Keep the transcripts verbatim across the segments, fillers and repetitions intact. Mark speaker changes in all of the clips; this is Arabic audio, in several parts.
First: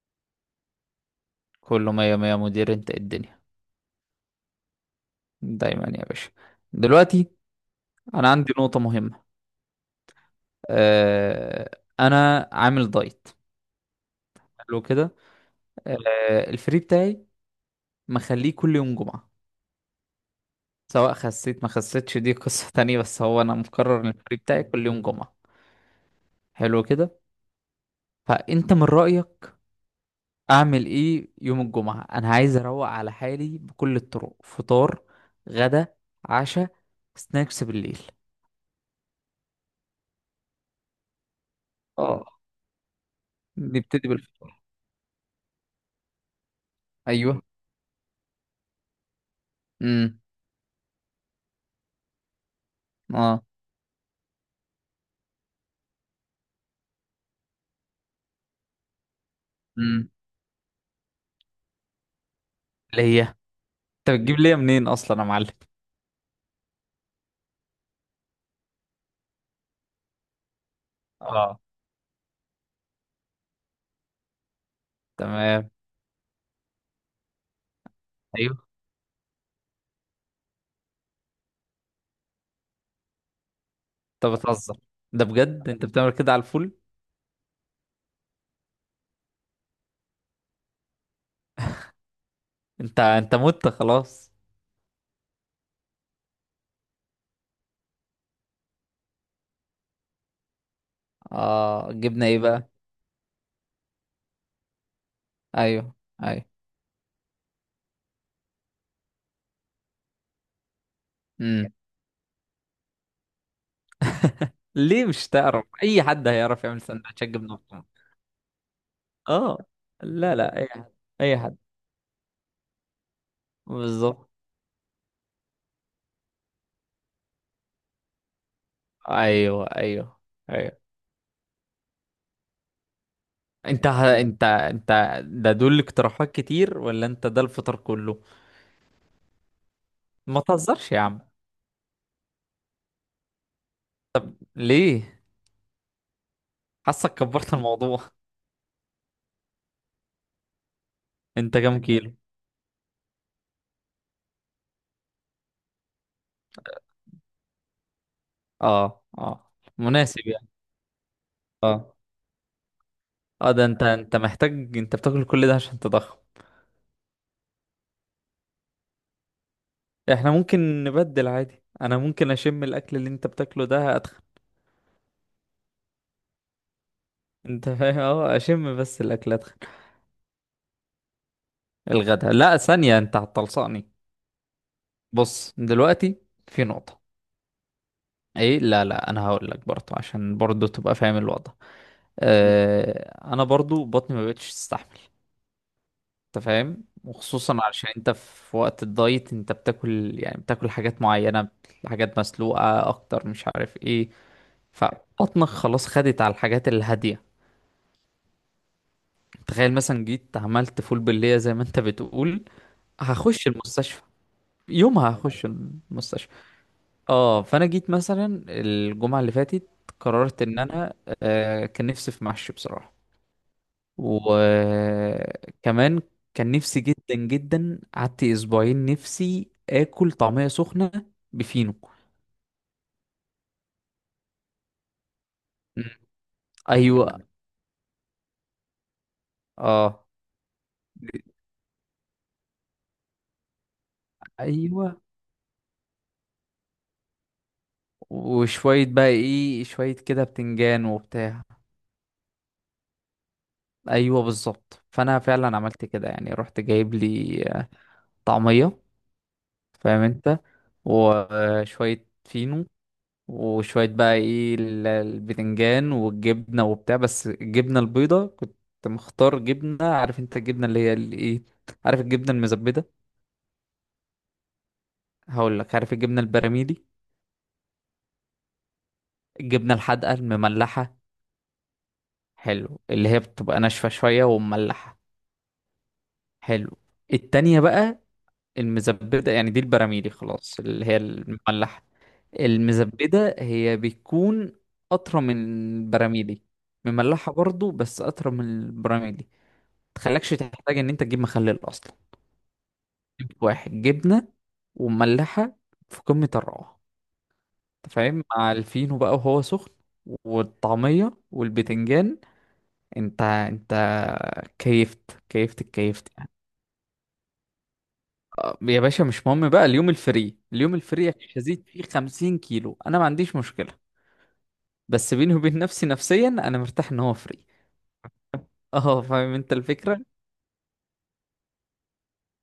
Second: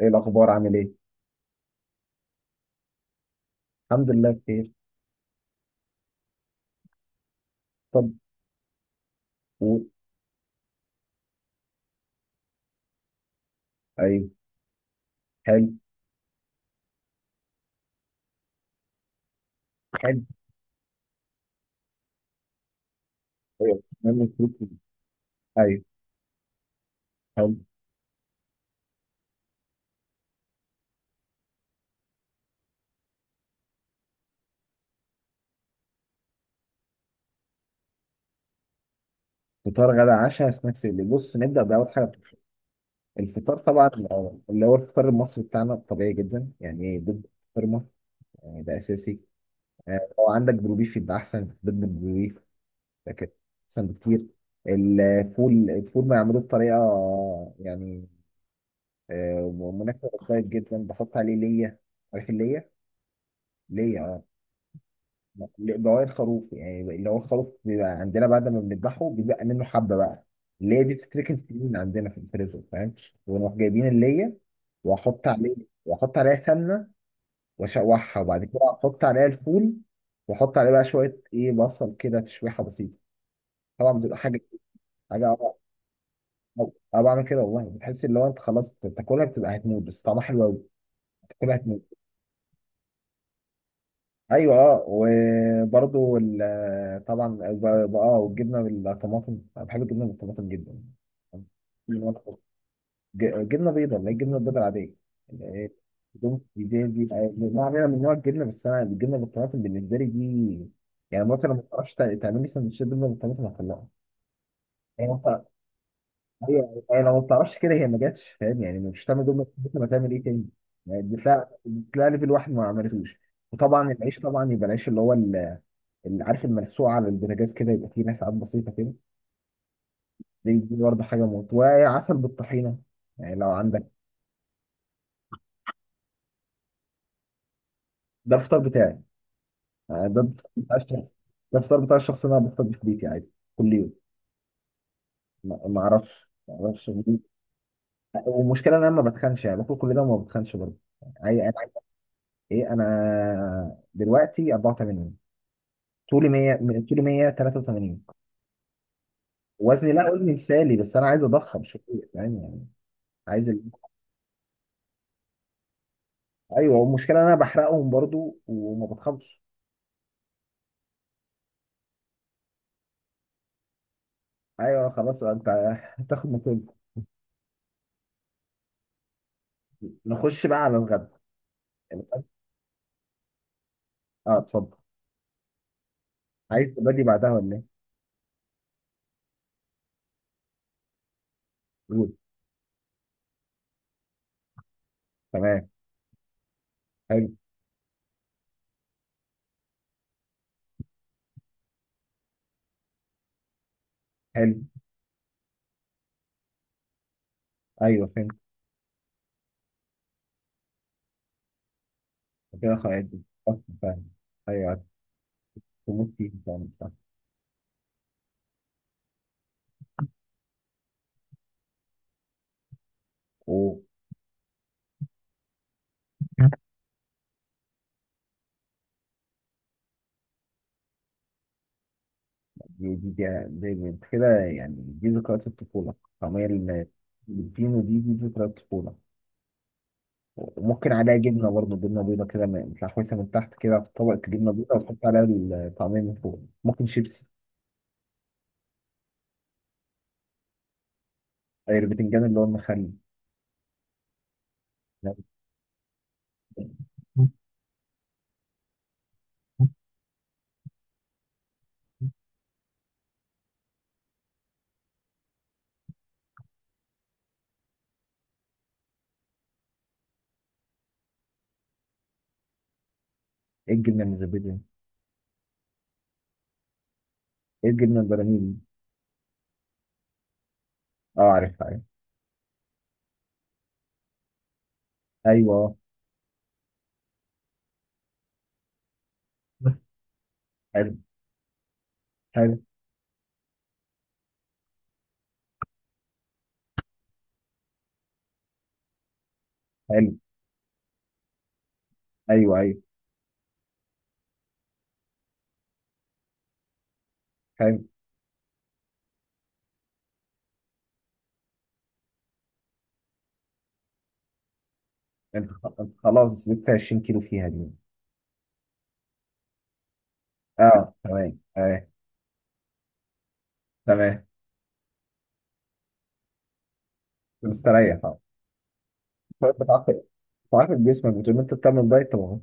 Speaker 1: ايه الاخبار؟ عامل ايه؟
Speaker 2: كله مية مية مدير. انت ايه الدنيا؟
Speaker 1: الحمد لله بخير.
Speaker 2: دايما يا باشا. دلوقتي
Speaker 1: طب
Speaker 2: انا عندي نقطة مهمة.
Speaker 1: قول.
Speaker 2: آه انا عامل دايت.
Speaker 1: ايوه.
Speaker 2: حلو كده.
Speaker 1: حلو.
Speaker 2: آه، الفري بتاعي مخليه كل يوم جمعة.
Speaker 1: حلو.
Speaker 2: سواء خسيت ما خسيتش دي قصة تانية، بس هو انا
Speaker 1: ايوه
Speaker 2: مقرر ان
Speaker 1: بتتمنى
Speaker 2: الفري
Speaker 1: تروح
Speaker 2: بتاعي
Speaker 1: فين؟
Speaker 2: كل يوم جمعة.
Speaker 1: ايوه.
Speaker 2: حلو كده.
Speaker 1: حلو.
Speaker 2: فانت من رأيك اعمل ايه يوم الجمعة؟ انا عايز اروق على حالي بكل الطرق: فطار، غدا، عشا، سناكس بالليل.
Speaker 1: فطار، غدا، عشاء، سناكس. اللي بص، نبدا باول حاجه.
Speaker 2: اه،
Speaker 1: الفطار طبعا
Speaker 2: نبتدي
Speaker 1: الأول،
Speaker 2: بالفطار.
Speaker 1: اللي هو الفطار المصري بتاعنا طبيعي جدا، يعني ايه، بيض
Speaker 2: ايوه.
Speaker 1: بسطرمه، يعني ده اساسي. آه،
Speaker 2: مم.
Speaker 1: لو عندك بروبيف يبقى احسن، بيض بالبروبيف ده كده
Speaker 2: اه.
Speaker 1: احسن بكتير. الفول الفول بيعملوه بطريقه يعني آه،
Speaker 2: امم،
Speaker 1: مناسبة للدايت جدا، بحط عليه ليا. عارف الليا؟
Speaker 2: اللي هي انت
Speaker 1: ليا
Speaker 2: بتجيب ليا منين اصلا يا معلم؟
Speaker 1: بواقي الخروف، يعني اللي هو الخروف بيبقى عندنا بعد ما بنذبحه بيبقى منه حبه بقى اللي هي دي، بتتركن في
Speaker 2: اه،
Speaker 1: من عندنا في الفريزر، فاهم. ونروح جايبين اللي هي، واحط عليه،
Speaker 2: تمام.
Speaker 1: واحط عليها سمنه، واشوحها، وبعد
Speaker 2: ايوه.
Speaker 1: كده احط عليها الفول، واحط عليه بقى شويه ايه، بصل كده تشويحه بسيطه. طبعا بتبقى
Speaker 2: انت
Speaker 1: حاجه،
Speaker 2: بتهزر! ده
Speaker 1: حاجه اه
Speaker 2: بجد انت بتعمل كده على
Speaker 1: آه،
Speaker 2: الفول؟
Speaker 1: آه، بعمل كده والله، بتحس اللي هو انت خلاص بتاكلها بتبقى هتموت، بس طعمها حلو قوي. بتاكلها هتموت.
Speaker 2: انت انت مت خلاص!
Speaker 1: ايوه اه وبرضو ال- طبعا ب- ب- اه والجبنه بالطماطم، انا بحب الجبنه بالطماطم جدا.
Speaker 2: اه، جبنا ايه بقى؟
Speaker 1: ج- جبنه بيضاء، اللي هي الجبنه البيضاء العاديه، اللي هي
Speaker 2: ايوه.
Speaker 1: بدون-
Speaker 2: ايوه.
Speaker 1: دي دي دي نوع من من نوع الجبنه. بس انا الجبنه بالطماطم بالنسبه لي دي، يعني مراتي لو ما
Speaker 2: امم،
Speaker 1: بتعرفش تع- تعمل لي سندوتشات جبنه بالطماطم هطلعها.
Speaker 2: ليه؟
Speaker 1: هي ما
Speaker 2: مش
Speaker 1: بتع-
Speaker 2: تعرف؟ اي حد هيعرف يعمل
Speaker 1: هي- هي لو ما
Speaker 2: سندوتشات جبنه
Speaker 1: بتعرفش كده
Speaker 2: وطماطم.
Speaker 1: هي ما جاتش، فاهم يعني؟ مش هتعمل جبنه
Speaker 2: اه،
Speaker 1: بالطماطم، هتعمل ايه
Speaker 2: لا
Speaker 1: تاني؟
Speaker 2: لا، اي حد.
Speaker 1: يعني دي
Speaker 2: اي
Speaker 1: تلاقي
Speaker 2: حد.
Speaker 1: دي تلاقي ليفل واحد ما عملتوش. وطبعا العيش،
Speaker 2: بالظبط.
Speaker 1: طبعا يبقى العيش اللي هو اللي عارف الملسوعه على البوتاجاز كده يبقى فيه نسعات بسيطه كده،
Speaker 2: ايوه. ايوه.
Speaker 1: دي دي
Speaker 2: ايوه.
Speaker 1: برضه حاجه موت، وعسل بالطحينه يعني لو
Speaker 2: انت
Speaker 1: عندك.
Speaker 2: ه... انت انت ده دول اقتراحات كتير ولا انت ده الفطار كله؟
Speaker 1: ده الفطار بتاعي، يعني ده
Speaker 2: ما
Speaker 1: الفطار بتاع
Speaker 2: تهزرش يا
Speaker 1: الشخص،
Speaker 2: عم!
Speaker 1: ده الفطار بتاع الشخص اللي انا بفطر بيه في بيتي عادي كل يوم.
Speaker 2: ليه؟
Speaker 1: ما ما اعرفش ما اعرفش.
Speaker 2: حاسك كبرت الموضوع.
Speaker 1: والمشكله ان انا ما بتخنش، يعني باكل كل ده وما بتخنش برضه. عاي- انا
Speaker 2: انت
Speaker 1: عايز.
Speaker 2: كام كيلو؟
Speaker 1: ايه، انا دلوقتي أربعة وثمانين، طولي مية، طولي مية وثلاثة وثمانين.
Speaker 2: اه، اه،
Speaker 1: وزني، لا
Speaker 2: مناسب
Speaker 1: وزني
Speaker 2: يعني.
Speaker 1: مثالي، بس انا عايز اضخم شويه،
Speaker 2: اه.
Speaker 1: فاهم يعني؟ عايز
Speaker 2: اه،
Speaker 1: ال...
Speaker 2: ده انت انت محتاج؟ انت بتاكل كل ده عشان تضخم؟
Speaker 1: ايوه والمشكله إن انا بحرقهم برضو وما بتخنش.
Speaker 2: احنا ممكن نبدل عادي، انا ممكن اشم الاكل اللي انت بتاكله ده اتخن.
Speaker 1: ايوه خلاص، انت هتاخد مكان.
Speaker 2: انت فاهم؟ اه، اشم بس الاكل اتخن.
Speaker 1: نخش بقى على الغدا. الغدا-
Speaker 2: الغدا، لا ثانية، انت هتلصقني.
Speaker 1: اه اتفضل.
Speaker 2: بص دلوقتي، في
Speaker 1: عايز
Speaker 2: نقطة.
Speaker 1: تبادي بعدها ولا ايه؟
Speaker 2: ايه؟ لا لا، انا هقول لك برضه عشان برضه تبقى فاهم الوضع.
Speaker 1: قول.
Speaker 2: آه، انا برضه بطني ما بقتش تستحمل.
Speaker 1: تمام.
Speaker 2: انت فاهم؟
Speaker 1: حلو.
Speaker 2: وخصوصا علشان انت في وقت الدايت انت بتاكل، يعني بتاكل حاجات معينة، حاجات مسلوقة اكتر، مش عارف ايه.
Speaker 1: حلو.
Speaker 2: فبطنك خلاص خدت على الحاجات الهادية.
Speaker 1: ايوه فهمت.
Speaker 2: تخيل مثلا جيت عملت فول باللية زي ما انت بتقول،
Speaker 1: كده خلاص.
Speaker 2: هخش
Speaker 1: صح،
Speaker 2: المستشفى.
Speaker 1: فاهم. ايوه
Speaker 2: يومها هخش
Speaker 1: تموت
Speaker 2: المستشفى.
Speaker 1: فيه، فاهم، صح.
Speaker 2: اه، فانا جيت مثلا الجمعة اللي فاتت، قررت ان انا آه كان نفسي في محشي بصراحة.
Speaker 1: أوه،
Speaker 2: وكمان كان نفسي جدا جدا. قعدت اسبوعين نفسي اكل طعمية سخنة بفينو.
Speaker 1: دي دي دي, دي, دي انت كده، يعني دي ذكريات
Speaker 2: مم.
Speaker 1: الطفوله. طعميه ال-
Speaker 2: ايوه.
Speaker 1: الفينو، دي دي ذكريات الطفوله.
Speaker 2: اه.
Speaker 1: وممكن عليها جبنه برضه، جبنه بيضه كده، م- متلحوسه من تحت كده، في طبق جبنه بيضه
Speaker 2: ايوه.
Speaker 1: وتحط عليها الطعميه من فوق، ممكن شيبسي.
Speaker 2: وشوية بقى ايه، شوية كده بتنجان وبتاع.
Speaker 1: أي، البتنجان اللي هو المخلي.
Speaker 2: ايوه بالظبط. فانا فعلا عملت كده، يعني رحت جايب لي آه، طعمية، فاهم انت، وشوية فينو، وشوية بقى ايه ال- البتنجان والجبنة وبتاع. بس الجبنة البيضة كنت مختار جبنة، عارف انت الجبنة اللي هي الايه، عارف الجبنة المزبدة؟
Speaker 1: ايه الجبنه المزبده؟
Speaker 2: هقول لك، عارف الجبنة البراميلي؟
Speaker 1: ايه الجبنه البراميل؟
Speaker 2: الجبنة الحادقة المملحة.
Speaker 1: اه عارفها، عارف.
Speaker 2: حلو، اللي هي بتبقى ناشفة شوية ومملحة.
Speaker 1: ايوه.
Speaker 2: حلو. التانية بقى، المزبدة، يعني دي البراميلي خلاص اللي
Speaker 1: حلو.
Speaker 2: هي المملحة.
Speaker 1: حلو.
Speaker 2: المزبدة هي بتكون أطرى من البراميلي، مملحة برضو بس أطرى من البراميلي.
Speaker 1: حلو.
Speaker 2: تخليكش تحتاج ان انت تجيب مخلل اصلا.
Speaker 1: ايوه. ايوه.
Speaker 2: جبت واحد جبنه ومملحه، في قمه الروعه.
Speaker 1: حلو.
Speaker 2: انت فاهم، مع الفينو بقى وهو سخن والطعميه والبتنجان، انت انت كيفت
Speaker 1: انت
Speaker 2: كيفت
Speaker 1: خ- انت
Speaker 2: كيفت يعني.
Speaker 1: خلاص زدت عشرين كيلو فيها دي.
Speaker 2: آه، يا باشا مش مهم بقى، اليوم الفري اليوم
Speaker 1: اه
Speaker 2: الفري
Speaker 1: تمام،
Speaker 2: مش هزيد فيه
Speaker 1: اه
Speaker 2: 50 كيلو، انا ما عنديش مشكله.
Speaker 1: تمام.
Speaker 2: بس بيني وبين نفسي، نفسيا انا مرتاح ان هو فري.
Speaker 1: مستريح اه
Speaker 2: اه، فاهم انت
Speaker 1: طيب، بتعرف،
Speaker 2: الفكره.
Speaker 1: بتعرف جسمك بتقول انت بتعمل دايت طبعا،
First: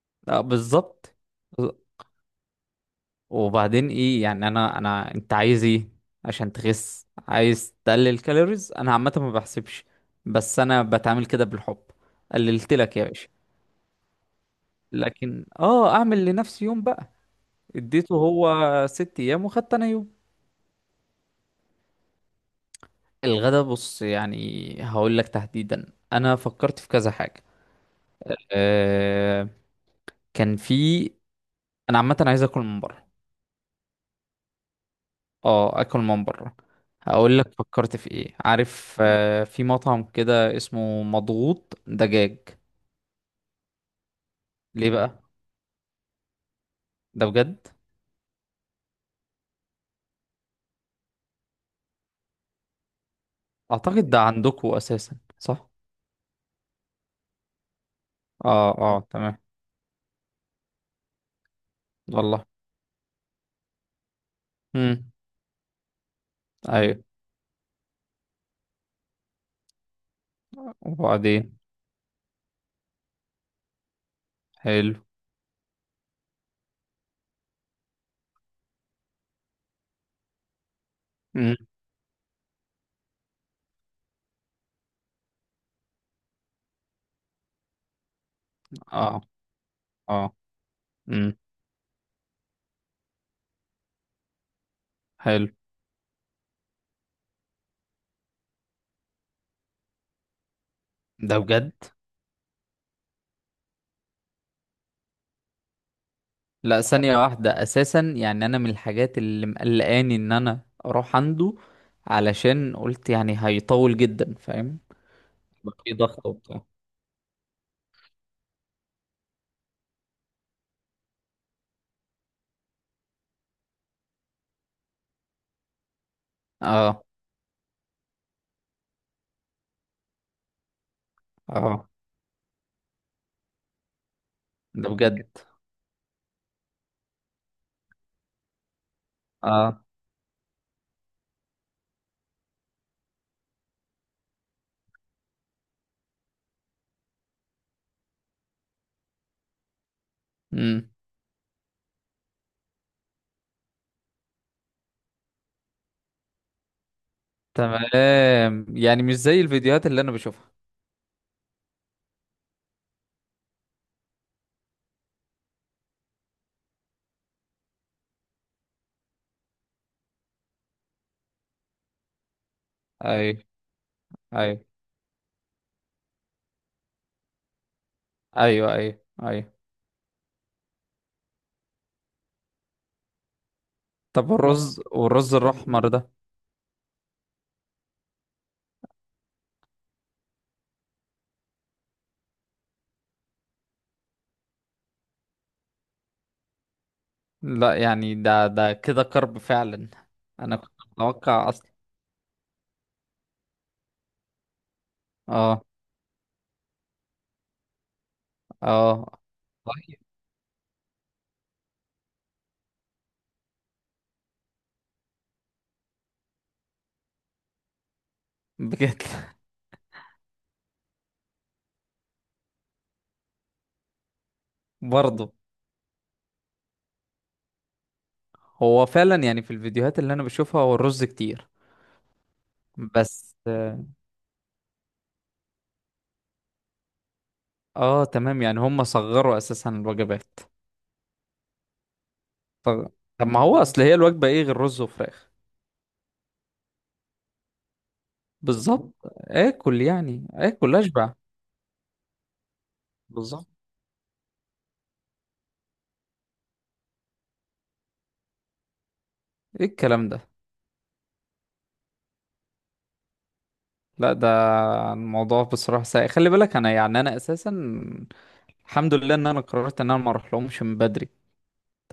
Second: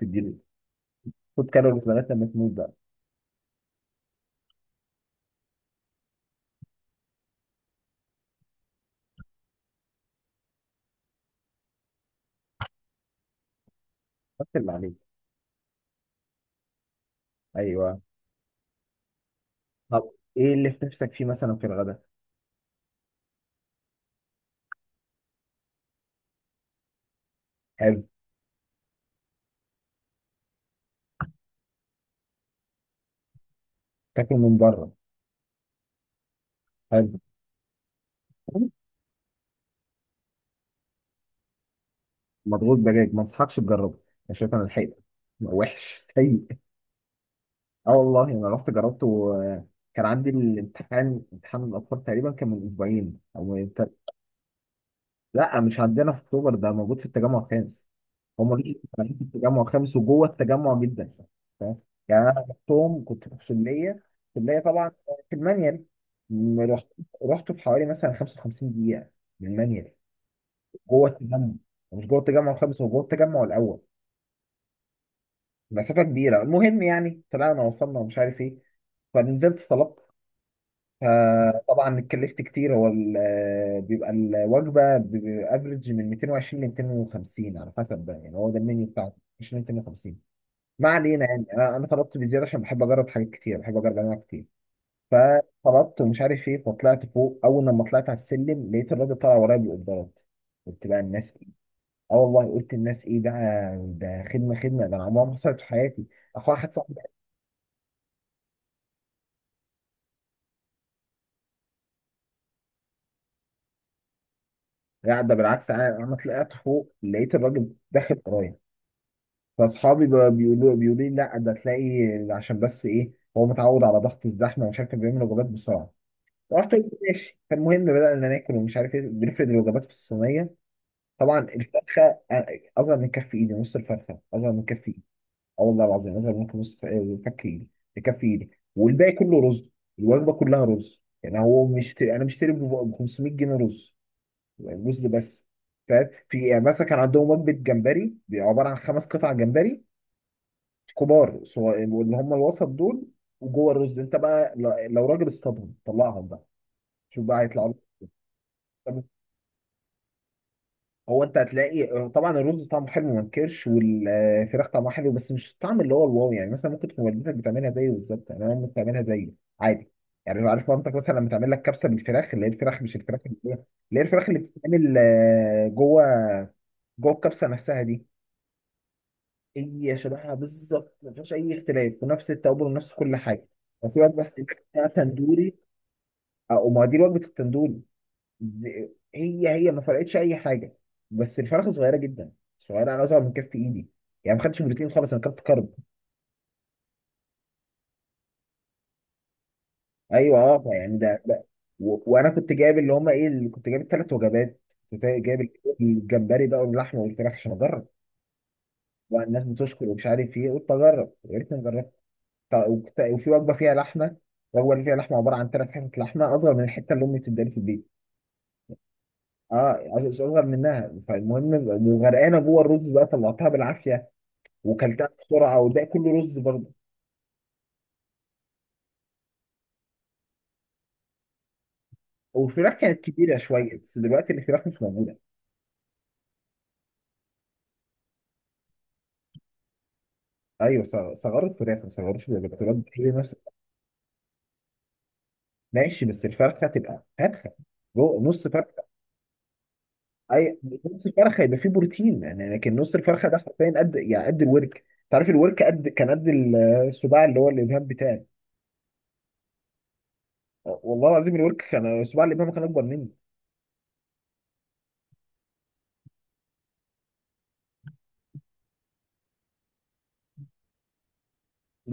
Speaker 1: تديله.
Speaker 2: اه بالظبط.
Speaker 1: خد كالوريز لغايه لما تموت بقى.
Speaker 2: وبعدين ايه يعني؟ انا انا انت عايز ايه؟ عشان تخس عايز تقلل كالوريز؟ انا عامه ما بحسبش، بس انا بتعامل كده بالحب. قللت لك يا باشا،
Speaker 1: بس اللي عليك.
Speaker 2: لكن اه اعمل لنفسي يوم بقى.
Speaker 1: ايوه.
Speaker 2: اديته هو ست ايام وخدت انا يوم.
Speaker 1: طب ايه اللي في نفسك فيه مثلا في الغداء؟
Speaker 2: الغدا بص، يعني هقول لك تحديدا، انا فكرت في كذا حاجه.
Speaker 1: حلو.
Speaker 2: أه، كان في، انا عامه عايز اكل من بره.
Speaker 1: تاكل من بره.
Speaker 2: اه، اكل من بره.
Speaker 1: حلو.
Speaker 2: هقول لك فكرت في ايه، عارف آه، في مطعم كده اسمه مضغوط دجاج.
Speaker 1: مضغوط دجاج؟ ما انصحكش تجربه، انا شايف انا
Speaker 2: ليه
Speaker 1: لحقت.
Speaker 2: بقى؟
Speaker 1: وحش، سيء.
Speaker 2: ده بجد؟
Speaker 1: اه والله انا رحت جربته و كان عندي الامتحان، امتحان الاطفال تقريبا، كان من اسبوعين او تل-
Speaker 2: اعتقد ده عندكم اساسا،
Speaker 1: لا
Speaker 2: صح؟
Speaker 1: مش عندنا في اكتوبر، ده موجود في التجمع الخامس. هم
Speaker 2: اه
Speaker 1: ليه
Speaker 2: اه
Speaker 1: شغالين في
Speaker 2: تمام.
Speaker 1: التجمع الخامس وجوه التجمع جدا؟ فاهم يعني؟ انا
Speaker 2: والله.
Speaker 1: رحتهم كنت في الكليه، الكليه طبعا
Speaker 2: امم.
Speaker 1: في المانيال. م- رحت
Speaker 2: ايوه.
Speaker 1: رحت في حوالي مثلا خمسة وخمسين دقيقه من المانيال جوه التجمع،
Speaker 2: وبعدين؟
Speaker 1: مش جوه التجمع الخامس، هو جوه التجمع الاول،
Speaker 2: حلو.
Speaker 1: مسافه كبيره. المهم يعني طلعنا وصلنا ومش عارف ايه، فنزلت طلبت.
Speaker 2: امم.
Speaker 1: فطبعا اتكلفت كتير، هو ال- آه، بيبقى الوجبه بافريج من ميتين وعشرين ل ميتين وخمسين على حسب بقى، يعني هو ده المنيو بتاعه،
Speaker 2: اه.
Speaker 1: عشرين ميتين وخمسين.
Speaker 2: اه.
Speaker 1: ما علينا
Speaker 2: امم.
Speaker 1: يعني، انا أنا طلبت بزياده عشان بحب اجرب حاجات كتير، بحب اجرب انواع كتير.
Speaker 2: حلو.
Speaker 1: فطلبت ومش عارف ايه، فطلعت فوق، اول لما طلعت على السلم لقيت الراجل طالع ورايا بالقدرات. قلت بقى الناس
Speaker 2: ده
Speaker 1: ايه؟
Speaker 2: بجد؟
Speaker 1: اه والله قلت الناس ايه ده؟ ده خدمه، خدمه ده انا عمرها ما حصلت في حياتي. اخويا، واحد
Speaker 2: لا
Speaker 1: صاحبي،
Speaker 2: ثانية واحدة، اساسا يعني انا من الحاجات اللي مقلقاني ان انا اروح عنده، علشان قلت يعني هيطول جدا، فاهم؟
Speaker 1: لا ده بالعكس،
Speaker 2: يبقى
Speaker 1: انا
Speaker 2: في
Speaker 1: انا
Speaker 2: ضغط
Speaker 1: طلعت
Speaker 2: وبتاع.
Speaker 1: فوق لقيت الراجل داخل ورايا. فاصحابي بقى بيقولوا بيقولوا لي لا ده تلاقي عشان بس ايه، هو متعود على ضغط الزحمه ومش عارف، كان بيعمل وجبات بسرعه. رحت قلت
Speaker 2: اه.
Speaker 1: ماشي. فالمهم بدأنا ناكل ومش عارف ايه، بنفرد الوجبات في الصينيه. طبعا
Speaker 2: اه.
Speaker 1: الفرخه أ- اصغر من كف ايدي، نص الفرخه اصغر من كف
Speaker 2: ده
Speaker 1: ايدي.
Speaker 2: بجد.
Speaker 1: اه والله العظيم اصغر من نص ف- فك ايدي كف ايدي. والباقي كله رز،
Speaker 2: اه.
Speaker 1: الوجبه كلها رز. يعني هو مش انا مشتري ب خمسمية جنيه رز، يعني رز بس، فاهم؟ في يعني مثلا كان عندهم وجبه جمبري، عباره عن خمس قطع جمبري
Speaker 2: امم.
Speaker 1: كبار، سو- واللي هم الوسط دول، وجوه الرز انت بقى، ل- لو راجل اصطادهم طلعهم بقى، شوف بقى هيطلعوا لك.
Speaker 2: تمام،
Speaker 1: طب،
Speaker 2: يعني مش زي الفيديوهات اللي انا بشوفها.
Speaker 1: هو انت هتلاقي آه، طبعا الرز طعمه حلو، ما انكرش، والفراخ طعمها حلو، بس مش الطعم اللي هو الواو. يعني مثلا ممكن تكون والدتك بتعملها زيه بالظبط، يعني انا ممكن بتعملها زيه عادي. يعني لو عارف مامتك مثلا لما تعمل لك كبسه بالفراخ، اللي هي الفراخ، مش الفراخ
Speaker 2: اي.
Speaker 1: اللي هي، اللي هي الفراخ اللي
Speaker 2: اي.
Speaker 1: بتتعمل آه، جوه، جوه الكبسه نفسها دي،
Speaker 2: ايوه. ايوه. ايوه.
Speaker 1: هي شبهها بالظبط، ما فيهاش اي اختلاف، ونفس التوابل ونفس كل حاجه. وفي واحد
Speaker 2: طب
Speaker 1: بس
Speaker 2: والرز،
Speaker 1: بتاع
Speaker 2: والرز
Speaker 1: تندوري،
Speaker 2: الاحمر ده؟
Speaker 1: اه وما دي وجبه التندول، دي- هي هي ما فرقتش اي حاجه، بس الفرخه صغيره جدا، صغيره انا اصغر من كف ايدي، يعني ما خدتش بروتين خالص، انا كنت كارب.
Speaker 2: لا يعني ده ده كده كرب فعلا.
Speaker 1: ايوه
Speaker 2: انا
Speaker 1: اه
Speaker 2: كنت
Speaker 1: يعني ده ده.
Speaker 2: متوقع اصلا.
Speaker 1: و... وانا كنت جايب اللي هم ايه، اللي كنت جايب الثلاث وجبات، كنت جايب
Speaker 2: اه.
Speaker 1: الجمبري بقى واللحمه والفراخ عشان اجرب.
Speaker 2: اه.
Speaker 1: والناس بتشكر ومش عارف ايه، قلت اجرب، يا ريتني جربت. طيب، وكت- وفي وجبه فيها لحمه، الوجبه اللي فيها لحمه عباره عن ثلاث حتت لحمه اصغر من الحته اللي امي بتداني في البيت.
Speaker 2: بجد؟
Speaker 1: اه عايز اصغر منها. فالمهم وغرقانه جوه الرز بقى، طلعتها بالعافيه وكلتها
Speaker 2: برضه.
Speaker 1: بسرعه وده كله رز برضه.
Speaker 2: هو فعلا يعني في الفيديوهات اللي انا بشوفها هو الرز كتير.
Speaker 1: والفراخ كانت
Speaker 2: بس.
Speaker 1: كبيره شويه بس دلوقتي الفراخ مش موجوده.
Speaker 2: اه تمام، يعني هم صغروا اساسا الوجبات.
Speaker 1: ايوه ص- صغروا الفراخ، ما صغروش البكتيريات
Speaker 2: طب.
Speaker 1: بتحل
Speaker 2: طب
Speaker 1: نفس.
Speaker 2: ما هو اصل هي الوجبة ايه غير رز وفراخ؟
Speaker 1: ماشي، بس الفرخه تبقى فرخه، جو- نص فرخه.
Speaker 2: بالظبط. اكل يعني،
Speaker 1: اي،
Speaker 2: اكل
Speaker 1: نص
Speaker 2: اشبع.
Speaker 1: فرخه يبقى فيه بروتين يعني. لكن نص الفرخه ده
Speaker 2: بالظبط.
Speaker 1: حرفيا قد، يعني قد الورك. تعرف الورك قد، كان قد السباع، اللي هو الابهام بتاعي.
Speaker 2: ايه الكلام ده!
Speaker 1: والله العظيم الورك كان سباع، الابهام كان اكبر مني.
Speaker 2: لا ده الموضوع بصراحة سيء. خلي بالك انا يعني انا اساسا الحمد لله ان انا قررت ان انا ما اروح لهمش من بدري.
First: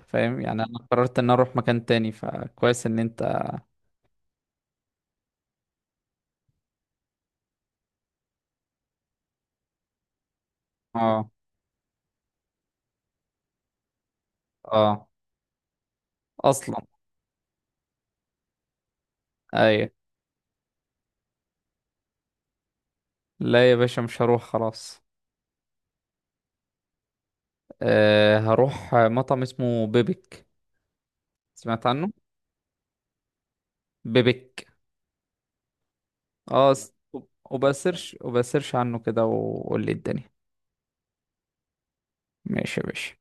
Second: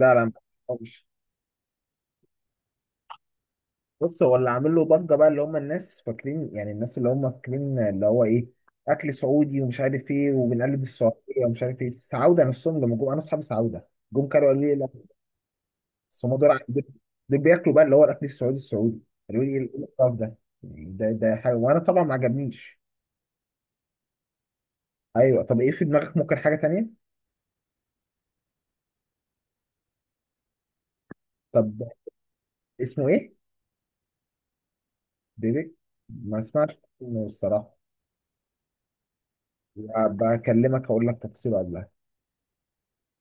Speaker 2: انت
Speaker 1: لا
Speaker 2: فاهم يعني، انا قررت ان انا اروح مكان تاني، فكويس ان انت.
Speaker 1: بص، هو اللي عامل له ضجه بقى اللي هم الناس فاكرين، يعني الناس اللي هم فاكرين اللي هو ايه، اكل سعودي ومش عارف ايه وبنقلد
Speaker 2: اه.
Speaker 1: السعوديه ومش عارف ايه. السعوده نفسهم لما جم، انا اصحاب السعوده جم كانوا قالوا لي لا،
Speaker 2: اه.
Speaker 1: بس هم دول، ع-
Speaker 2: اصلا.
Speaker 1: دول دول بياكلوا بقى اللي هو الاكل السعودي السعودي، قالوا لي ايه إيه
Speaker 2: ايوه.
Speaker 1: القرف ده، يعني ده ده حاجه وانا طبعا ما عجبنيش.
Speaker 2: لا يا باشا مش هروح خلاص.
Speaker 1: ايوه. طب ايه في دماغك؟ ممكن حاجه تانية.
Speaker 2: أه، هروح مطعم اسمه بيبك.
Speaker 1: طب
Speaker 2: سمعت عنه؟
Speaker 1: اسمه ايه؟
Speaker 2: بيبك.
Speaker 1: بيبي؟ ما اسمعش
Speaker 2: اه، س-
Speaker 1: اسمه الصراحه.
Speaker 2: وبسيرش وبسيرش عنه كده وقول لي الدنيا.
Speaker 1: بكلمك هقول لك تفصيله.
Speaker 2: ماشي يا باشا.